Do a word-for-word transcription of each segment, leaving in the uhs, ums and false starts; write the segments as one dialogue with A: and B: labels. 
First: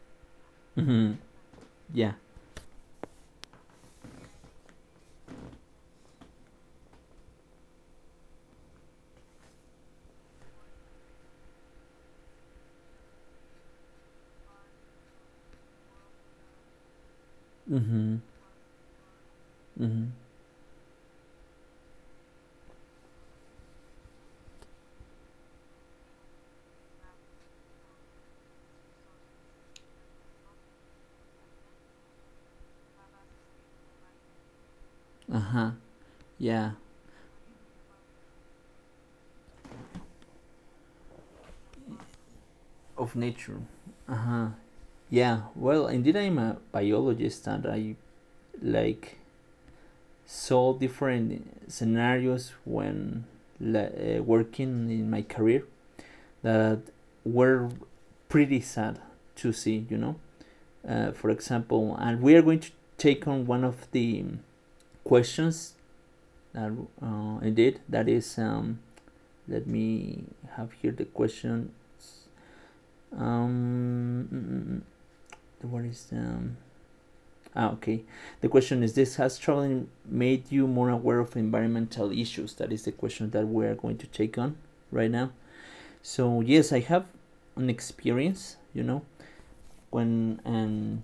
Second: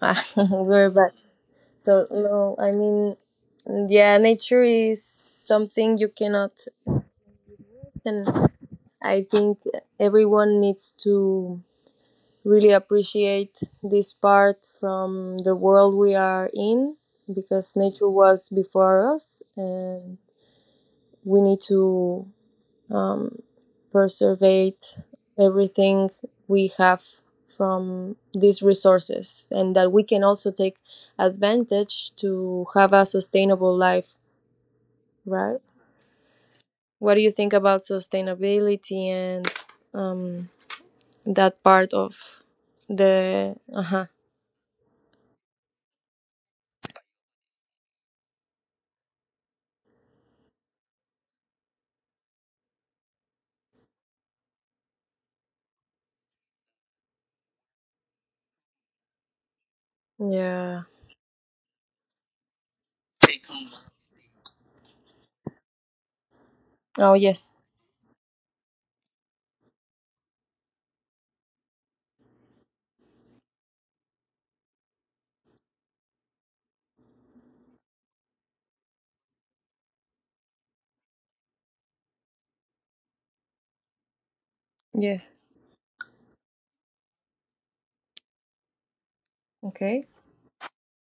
A: we're back.
B: Mm-hmm.
A: So
B: Yeah.
A: no, I mean, Yeah, nature is something you cannot, and I think everyone needs to really appreciate this part from the world we are in because nature
B: Mm-hmm.
A: was before us,
B: Mm-hmm.
A: and we need to um, preservate everything we have from these resources and that we can also take advantage to have a sustainable life, right?
B: Uh-huh. Yeah.
A: What do you think about sustainability and um, that part of
B: Of
A: the
B: nature.
A: uh-huh
B: Uh-huh. Yeah. Well, indeed, I'm a biologist, and I like saw different scenarios when la- uh, working in my career that were pretty sad to see. You know,
A: yeah.
B: uh, for example, and we are going to take on one of the questions that
A: Oh
B: uh,
A: yes.
B: indeed that is. Um, let me have here the question. Um, mm, mm, mm. What is um? Ah, okay. The question is this: Has traveling made you more aware of environmental issues? That is the question that we are going to take on right now.
A: Yes.
B: So yes, I have an experience. You know,
A: Okay.
B: when um,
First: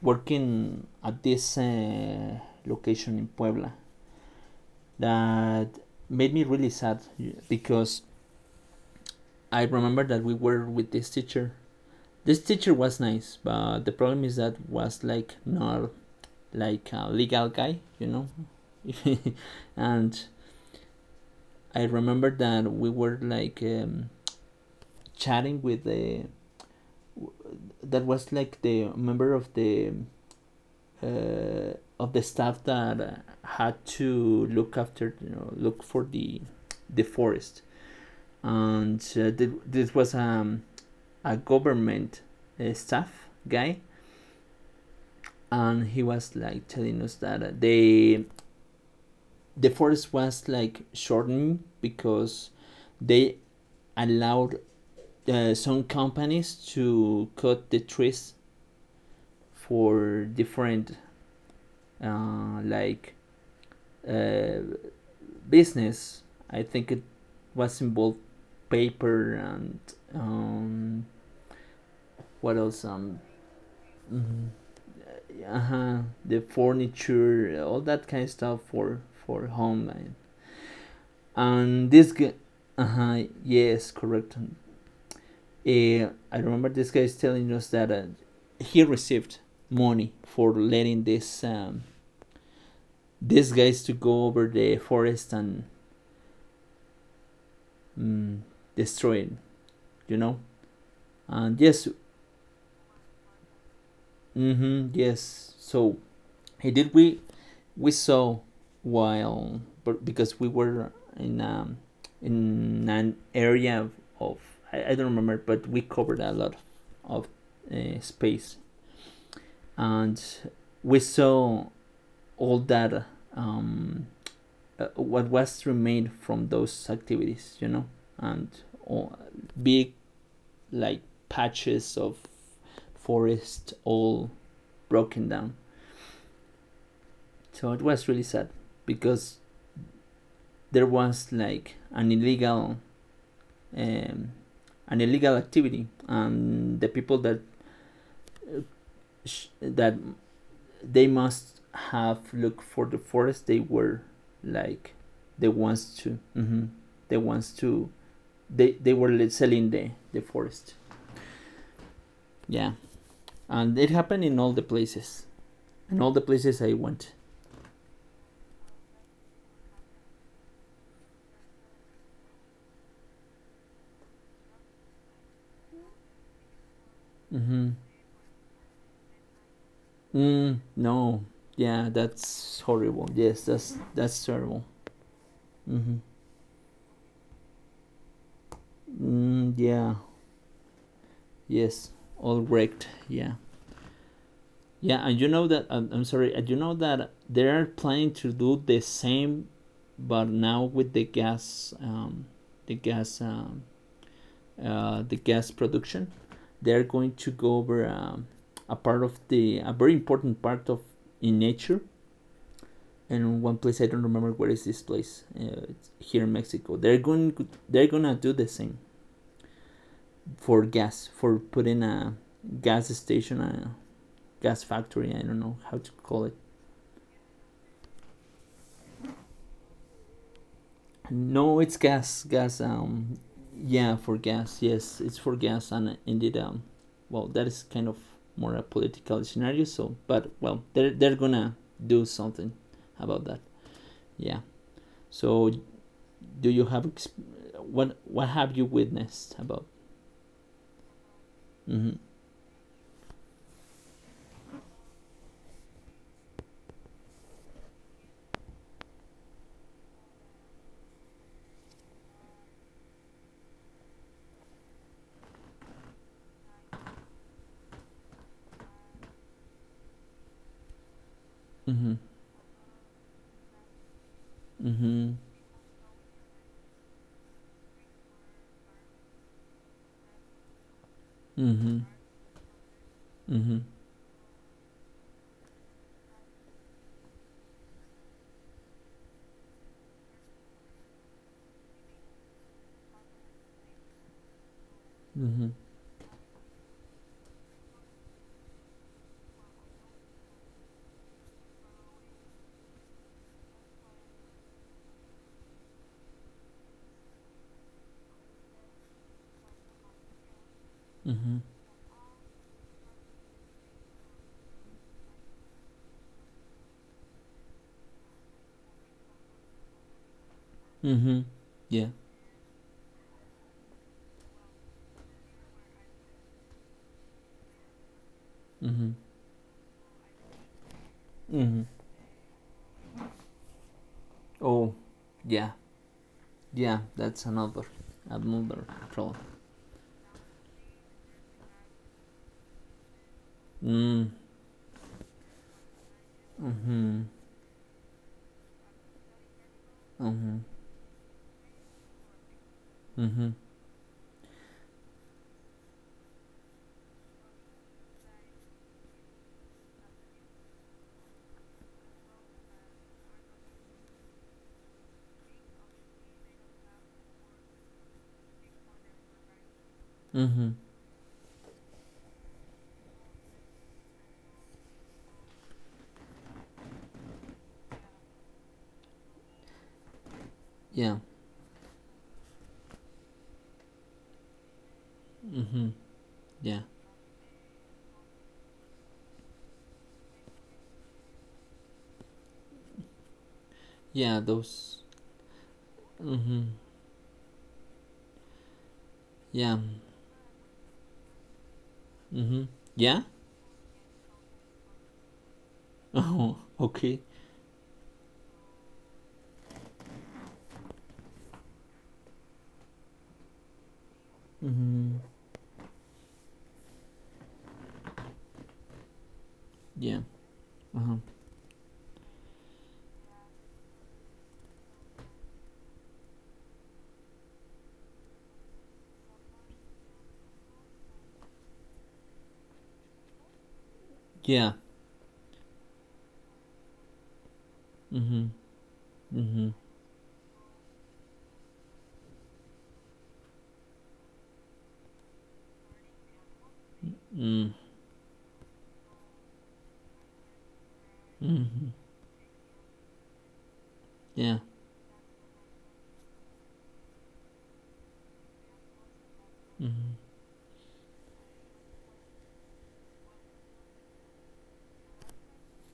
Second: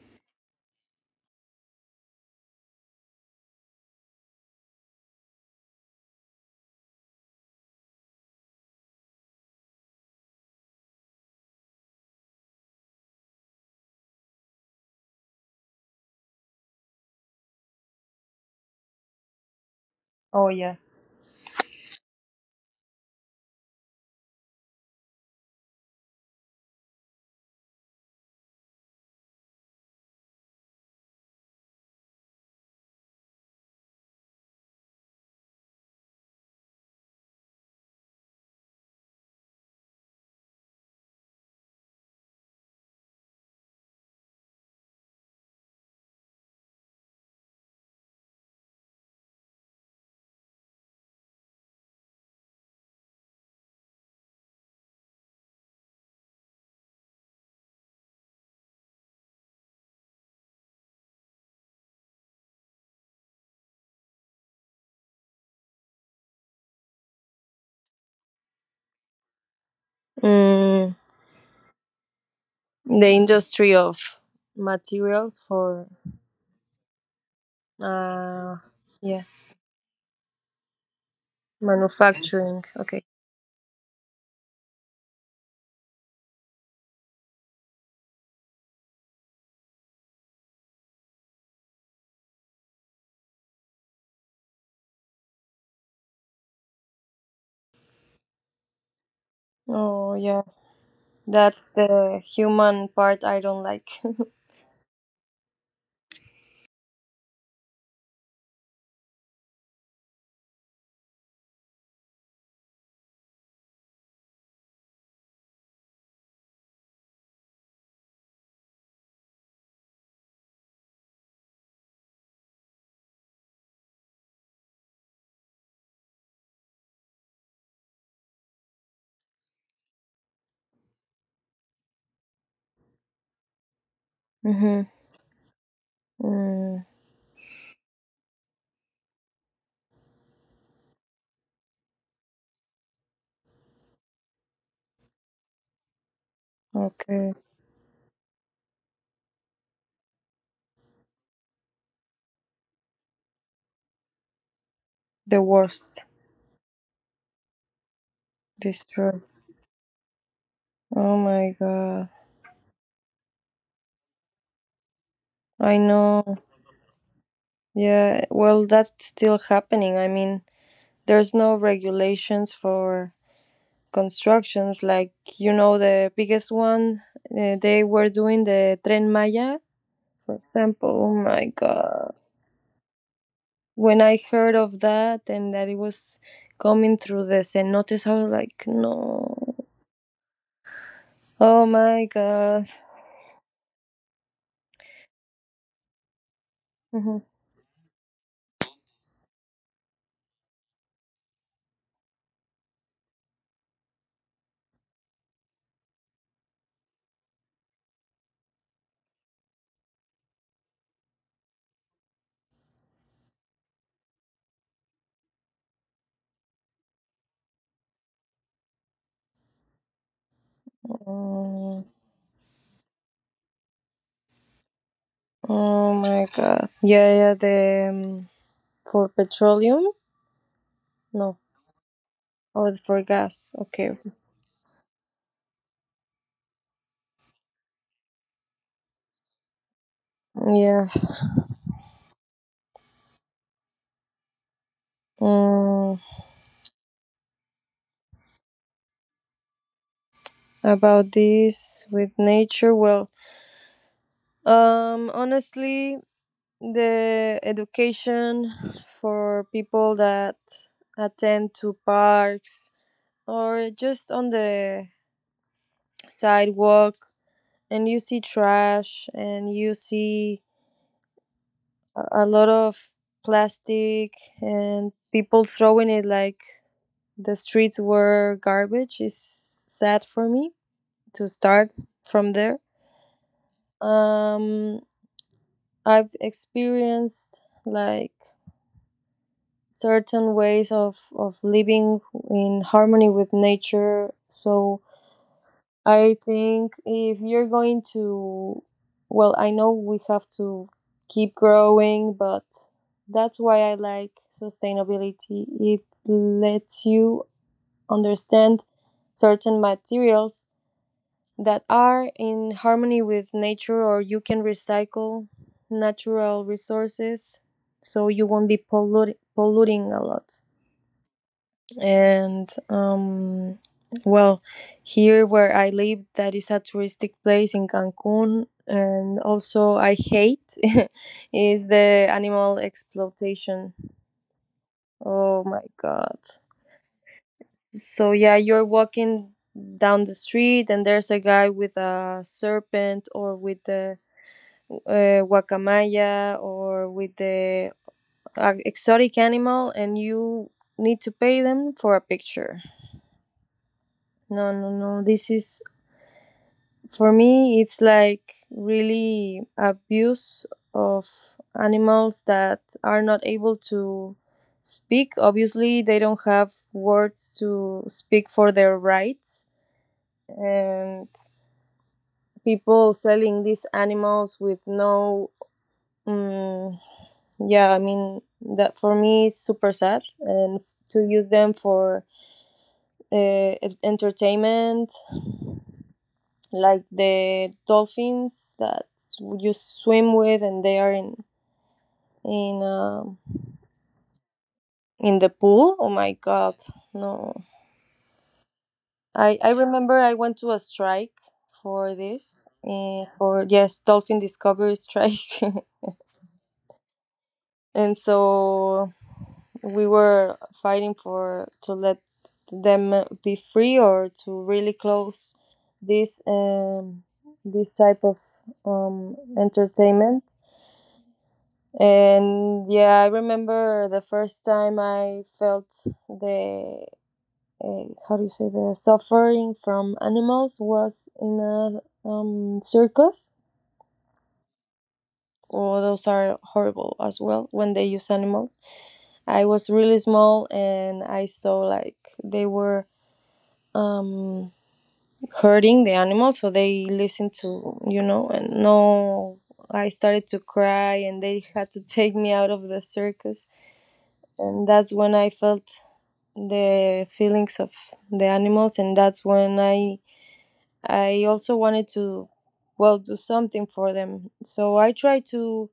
B: working at this uh, location in Puebla, that made me really sad because I remember that we were with this teacher. This teacher was nice, but the problem is that was like not like a legal guy, you know. And
A: Oh yeah.
B: I remember that we were like um, chatting with the, that was like the member of the uh, of the staff that uh, had to look after, you know, look for the the forest, and uh, th- this was um, a government uh, staff guy, and he was like telling us that uh, they the forest was like shortening because they allowed uh, some companies to cut the trees for different uh, like uh, business. I think it was involved paper and
A: mm,
B: um, what else?
A: the
B: Um,
A: industry of
B: mm-hmm.
A: materials for,
B: Uh-huh, the furniture, all that kind of
A: uh
B: stuff for
A: yeah,
B: for home. And this,
A: manufacturing.
B: uh
A: Okay.
B: huh, yes, correct. Uh, I remember this guy is telling us that uh, he received money for letting this um, these guys to go over the forest and mm, destroy it.
A: Oh
B: You know,
A: yeah,
B: and
A: that's
B: yes,
A: the human part I don't like.
B: mm-hmm, yes. So he did. We we saw while but because we were in um, in an area of, of I, I don't remember, but we covered a lot of uh, space, and we saw all that um, uh, what was remained from those activities, you know, and uh, big like patches of forest all
A: Mm-hmm.
B: broken down.
A: Mm,
B: So it was really sad because there was like an illegal um, an illegal activity, and the people that
A: okay,
B: sh- that they must have looked for the forest, they were like they
A: the
B: wants
A: worst.
B: to mm-hmm, they wants to they they were
A: Destroy.
B: like, selling the the forest.
A: Oh my god.
B: Yeah, and it happened in all the places
A: I
B: in all the
A: know.
B: places I went.
A: Yeah. Well, that's still happening. I mean, there's no regulations for constructions. Like you know, the biggest one, uh,
B: Mm-hmm.
A: they were doing the Tren Maya, for
B: Mm,
A: example. Oh
B: no,
A: my
B: yeah,
A: god.
B: that's horrible, yes, that's
A: When I
B: that's
A: heard
B: terrible.
A: of that and that it
B: Mm-hmm.
A: was coming through the cenotes, I was like,
B: Mm,
A: no.
B: yeah,
A: Oh
B: yes,
A: my
B: all
A: god.
B: wrecked, yeah. Yeah, and you know that I'm, I'm sorry, and you know that
A: Mhm.
B: they're planning to do the same, but now with the gas um, the gas um, uh, the gas production. They're going to go over um, a part of the a very important part of in nature, and one place I don't remember where is this place, uh, it's here in Mexico. They're going they're gonna do the same for gas, for putting
A: Oh,
B: a gas station, a gas factory. I don't know how to
A: oh
B: call
A: my
B: it.
A: god. Yeah, yeah, the um, for petroleum? No.
B: No, it's gas, gas.
A: Oh, for
B: Um,
A: gas.
B: yeah,
A: Okay.
B: for gas. Yes, it's for gas, and indeed um, well that is kind of more a political scenario. So, but well, they're they're
A: Yes.
B: gonna do something about that. Yeah. So,
A: Mm,
B: do you have exp- what what have you witnessed about?
A: about this
B: Mm-hmm.
A: with nature, well, um, honestly, the education for people that attend to parks or just on the sidewalk and you see trash and you see
B: Mhm.
A: a a lot of plastic and
B: Mhm.
A: people throwing it like the streets were garbage is sad for me to start
B: Mhm.
A: from there.
B: Mhm.
A: Um, I've experienced like certain ways of, of living in harmony with nature. So
B: Mhm.
A: I think if you're going to, well, I know we have to keep growing, but that's why I like sustainability. It lets you understand certain materials
B: Mhm.
A: that are in harmony with nature, or you can recycle natural resources so you won't be pollut- polluting a lot.
B: Mhm. Yeah.
A: And um, well, here where I live, that is a touristic place in Cancun,
B: Mhm.
A: and also I hate
B: Mhm.
A: is the animal exploitation.
B: Oh,
A: Oh
B: yeah.
A: my god!
B: Yeah. That's another,
A: So yeah,
B: another
A: you're
B: problem.
A: walking down the street, and there's a guy with a serpent, or with the
B: Mm.
A: uh, guacamaya, or
B: Mhm.
A: with the uh, exotic animal, and
B: Mhm.
A: you need to pay them for a picture.
B: Mhm.
A: No, no, no. This is, for me, it's like really abuse of animals that are not able to speak. Obviously, they don't have words to speak for their rights,
B: Mhm.
A: and people selling these animals with no. Um, yeah, I mean that for me is super sad, and
B: Yeah.
A: to use them for uh, entertainment
B: Mhm. Yeah.
A: like the dolphins that you swim with and they are in in um
B: Yeah. Those.
A: in the pool. Oh my
B: Mhm.
A: god, no! I I
B: Yeah.
A: remember I went to a strike for this
B: Mhm. Yeah.
A: eh, for yes dolphin discovery strike,
B: Oh. Okay.
A: and so we were fighting for to let them be free or to really
B: Mhm.
A: close this um this type of um
B: Yeah.
A: entertainment.
B: Uh-huh.
A: And yeah, I remember the first time I felt the uh, how do you say the suffering from animals was in a um, circus.
B: Yeah.
A: Oh, those are horrible as well when they use
B: Mhm.
A: animals. I
B: Mhm.
A: was really small and I saw like they were um, hurting the animals, so they listened
B: Mm.
A: to you know and no. I started to cry, and they
B: Mhm.
A: had to take me out of the circus
B: Yeah.
A: and that's when I felt the feelings of the animals, and that's when
B: Mhm.
A: I I also wanted to, well, do something for them. So I try to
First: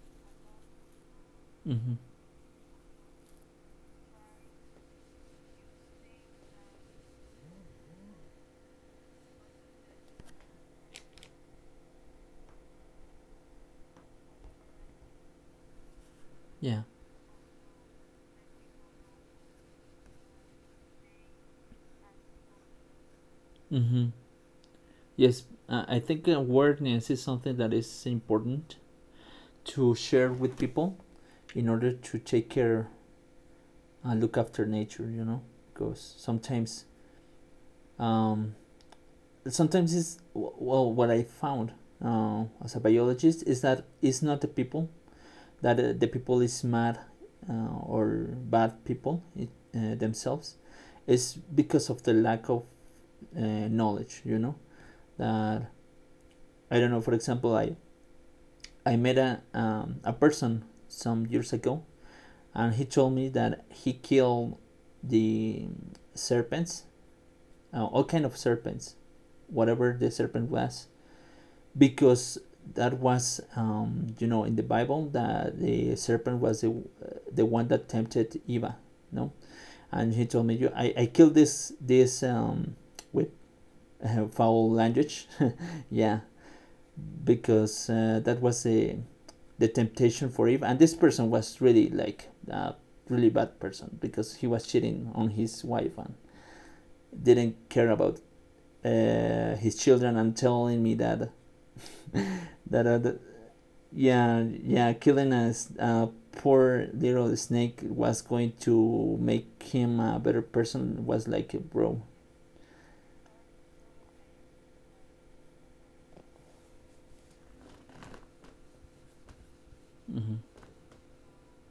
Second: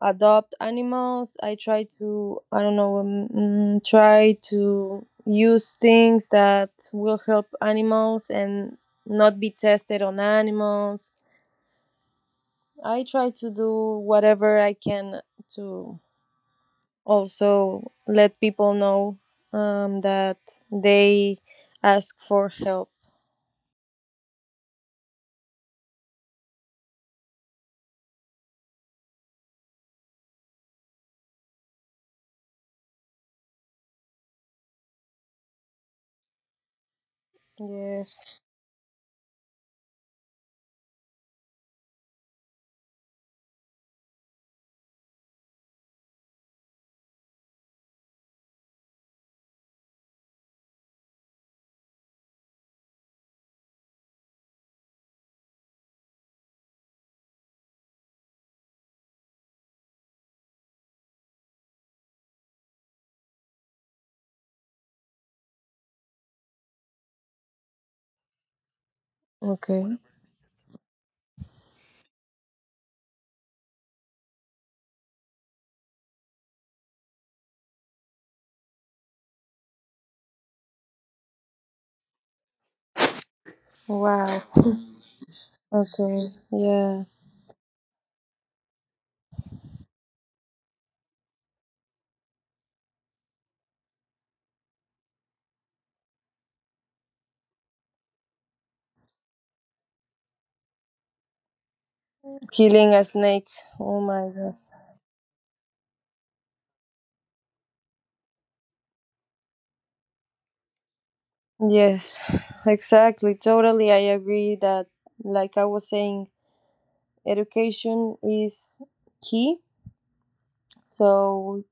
A: adopt animals. I try
B: Mhm.
A: to I don't know um, mm, try to use things that will help animals and not be tested on animals. I try to do whatever I can to
B: Yeah.
A: also let people know, um, that they ask for help.
B: Mm-hmm. Yes, uh, I think awareness is something that is important to share with people in order to take care and look after nature. You know, because sometimes,
A: Yes.
B: um, sometimes it's well, what I found uh, as a biologist is that it's not the people that uh, the people is mad uh, or bad people it, uh, themselves. It's because of the lack of uh, knowledge. You know that I don't know. For example, I I met a um, a person some years ago, and he told me that he killed the serpents, uh, all kind of serpents, whatever
A: Okay.
B: the serpent was, because that was um, you know in the Bible that the serpent was the, uh, the one that tempted Eva, no, and he told me you I, I killed this this um, with uh,
A: Wow.
B: foul language, yeah,
A: Okay. Yeah.
B: because uh, that was the the temptation for Eve. And this person was really like a really bad person because he was cheating on his wife and didn't care about uh, his children and telling me that that,
A: Killing a
B: uh,
A: snake. Oh my
B: yeah,
A: god.
B: yeah, killing a, a poor little snake was going to make him a better person was like bro.
A: Yes. Exactly. Totally. I agree that, like I was saying, education is key.
B: Mm-hmm.
A: So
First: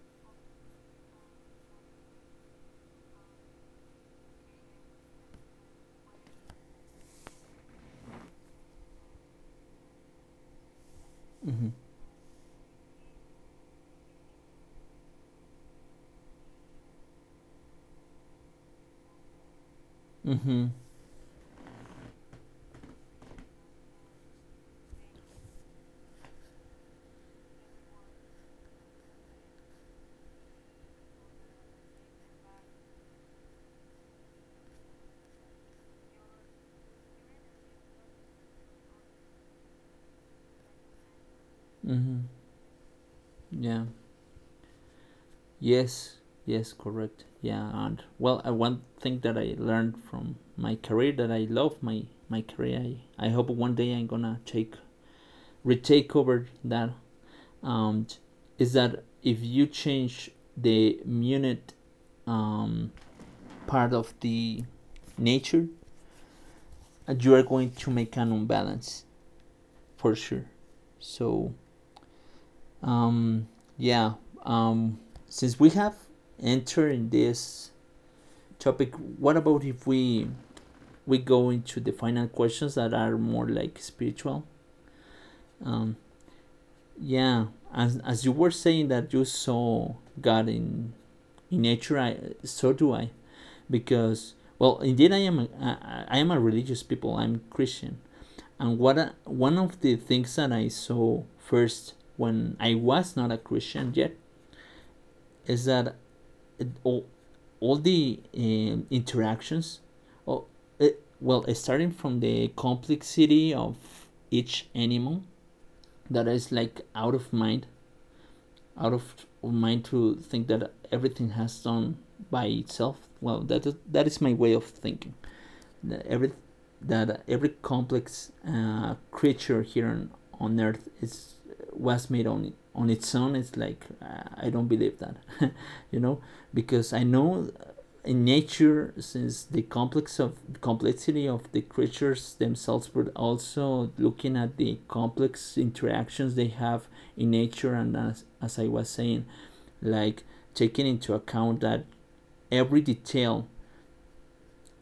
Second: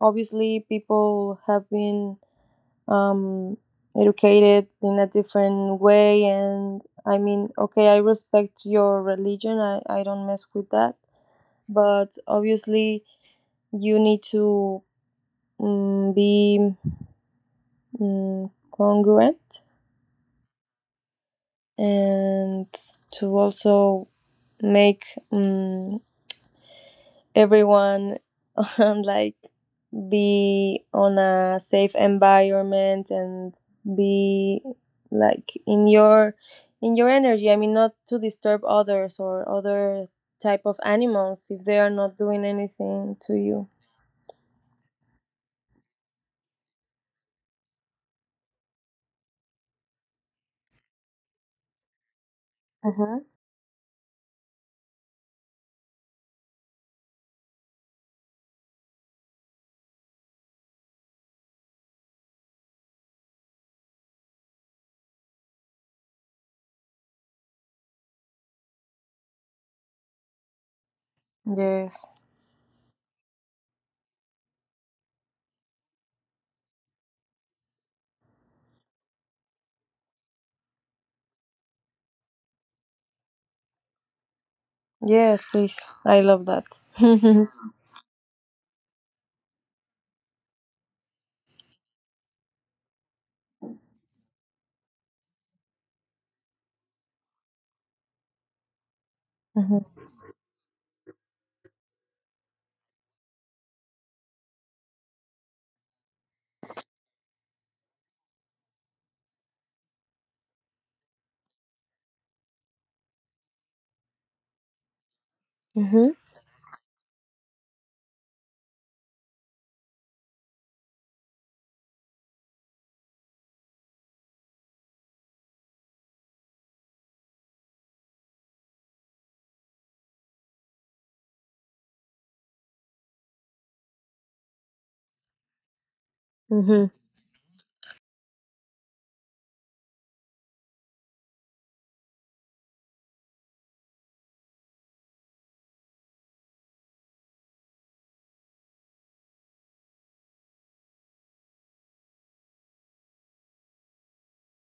A: obviously, people have been um, educated in a different way. And I mean, okay, I respect your religion, I, I don't mess with that.
B: Mm-hmm.
A: But obviously, you need to um, be um, congruent
B: Mm-hmm.
A: and to also make um, everyone on like be on a safe environment and be like in your in your energy. I mean, not to disturb others or other type of animals if they are not
B: Mm-hmm.
A: doing anything to you.
B: Yeah. Yes, yes, correct. Yeah, and well, uh, one thing that I learned from my career that I love my my career.
A: Hmm.
B: I, I hope one day I'm gonna take retake over that. Um, is that if you change the unit um, part of the nature, uh, you are going to make an imbalance for sure. So
A: Yes,
B: um, yeah, um, since we have entered in this topic, what about if we we go into the final questions that are more like spiritual.
A: yes please.
B: Um,
A: I love that.
B: yeah, as as you were saying that you saw God in in nature, I, so do I. Because well, indeed, I am a, I, I am a religious people. I'm Christian, and what I, one of the
A: Hmm.
B: things that I saw first when I was not a Christian yet is that it, all the um, interactions, oh, it, well starting from the complexity of each animal
A: Hmm.
B: that is like out of mind, out of mind to think that everything has done by itself. Well, that is, that is my way of thinking that every that every complex uh, creature here on, on earth is was made on on its own. It's like uh, I don't believe that. You know, because I know in nature since the complex of complexity of the creatures themselves, but also looking at the complex interactions they have in nature, and as, as I was saying, like taking into account that every detail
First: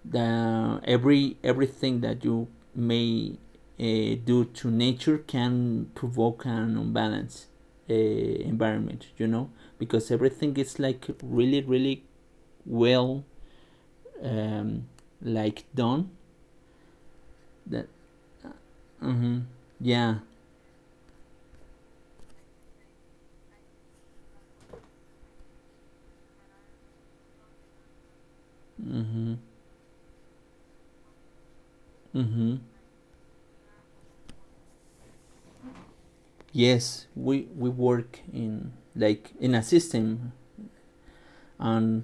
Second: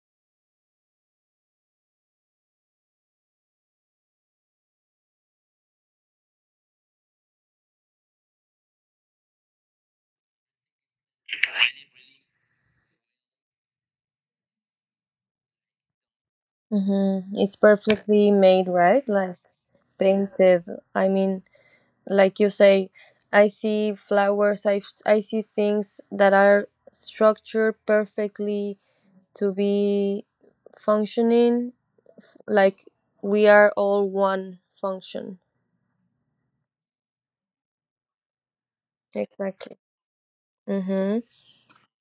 B: the every everything that you may uh, do to nature can provoke an unbalanced uh, environment, you know, because everything is like really really well um, like done
A: Mm-hmm. It's
B: that
A: perfectly
B: uh,
A: made, right? Like
B: mm-hmm, yeah,
A: painted. I mean, like you say, I see flowers, I, I see things that are structured perfectly
B: mm-hmm.
A: to be functioning.
B: Mm-hmm.
A: Like we are all one function.
B: Yes, we we work in like in a
A: Exactly.
B: system,
A: Mm-hmm.
B: and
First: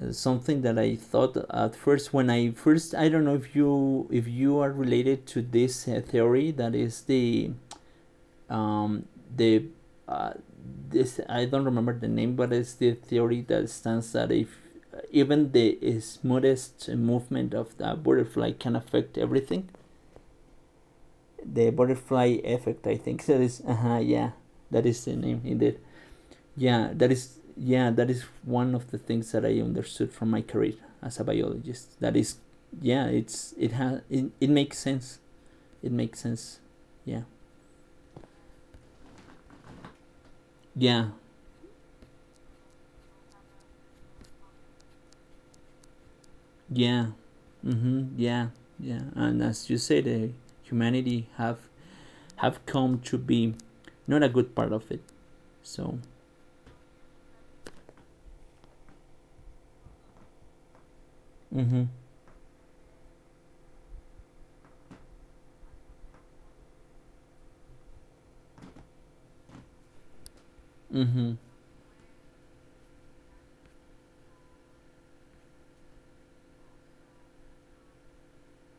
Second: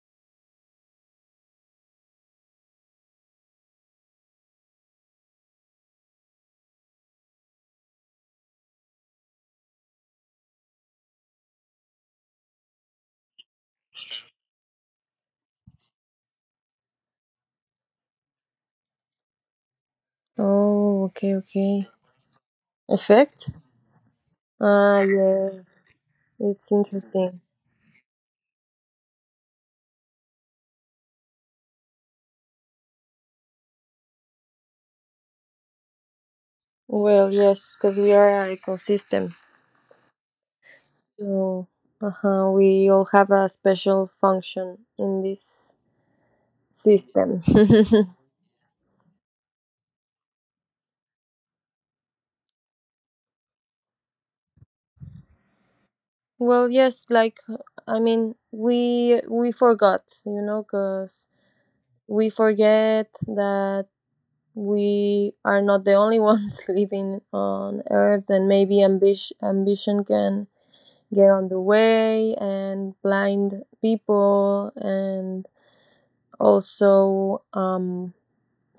B: uh, something that I thought at first when I first, I don't know if you if you are related to this uh, theory that is the um, the uh, this, I don't remember the name, but it's the theory that stands that if uh, even the smoothest movement of the butterfly can affect everything.
A: Oh, okay,
B: The
A: okay.
B: butterfly effect, I think that
A: Effect?
B: is, uh huh, yeah, that
A: Ah,
B: is the name indeed.
A: yes. It's
B: Yeah, that is,
A: interesting.
B: yeah, that is one of the things that I understood from my career as a biologist. That is, yeah, it's it has it, it makes sense. It makes sense. Yeah,
A: Well, yes, because we are an ecosystem.
B: yeah.
A: So, uh-huh, we all have a special function in this
B: Yeah.
A: system.
B: Mm-hmm. Yeah. Yeah. And as you say, the humanity have have come to be not a good part of it. So.
A: Well, yes, like I mean, we we forgot, you know, because
B: Mm-hmm.
A: we forget that we are not the only ones living on Earth, and maybe ambition ambition can get
B: Mm-hmm.
A: on the way and blind people and also um,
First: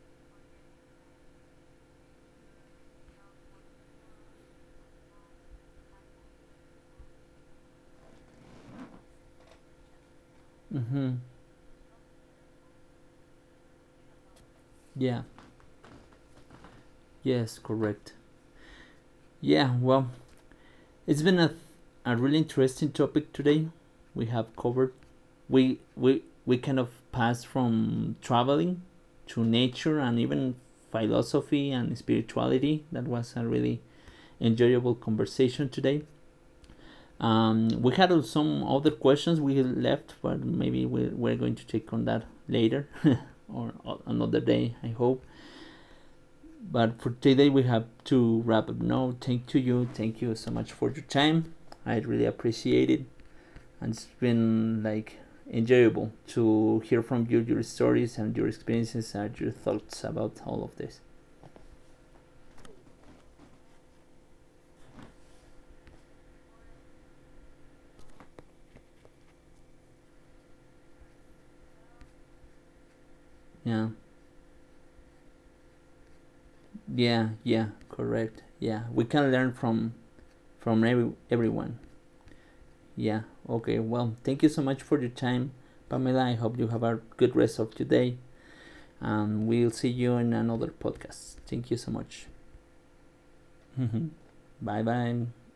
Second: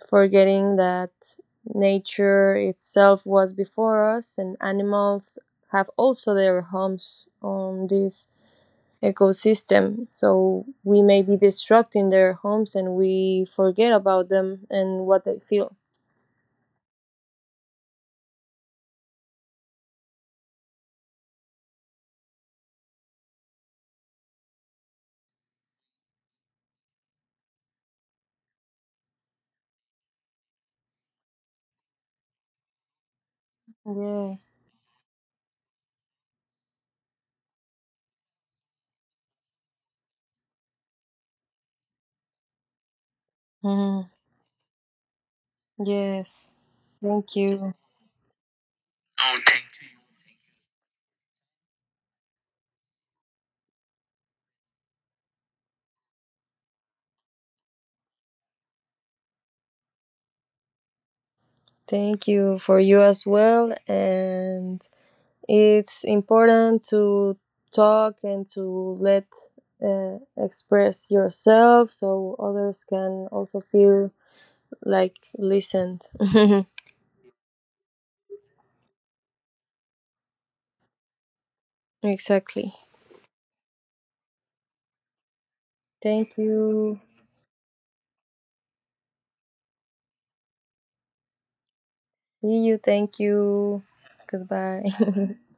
A: forgetting that nature itself was before us and animals have also their homes on this ecosystem, so we
B: Mm-hmm.
A: may be destructing their homes and we forget about them and
B: Yeah.
A: what they feel.
B: Yes. Correct. Yeah. Well, it's been a a really interesting topic today. We have covered. We we we kind of passed from traveling to nature and even philosophy and spirituality. That was a really
A: Yes.
B: enjoyable conversation today. Um, we had some other questions we left, but maybe we're, we're going to check on that later or
A: Mhm.
B: another day, I hope.
A: Yes,
B: But for
A: thank
B: today, we
A: you.
B: have to wrap up now.
A: Oh,
B: Thank
A: thank
B: you. Thank you so much for your time. I really appreciate it. And it's been like enjoyable to hear from you, your stories and your experiences and your thoughts about all of this.
A: Thank you for you as well. And it's important to talk and to let, uh, express yourself so others can also
B: Yeah,
A: feel like listened.
B: yeah, yeah, correct. Yeah, we can learn from from every, everyone.
A: Exactly.
B: Yeah, okay. Well, thank you so much for your time, Pamela. I
A: Thank
B: hope you have
A: you.
B: a good rest of today, and we'll see you in another podcast. Thank you so much.
A: See you. Thank you.
B: Bye bye.
A: Goodbye.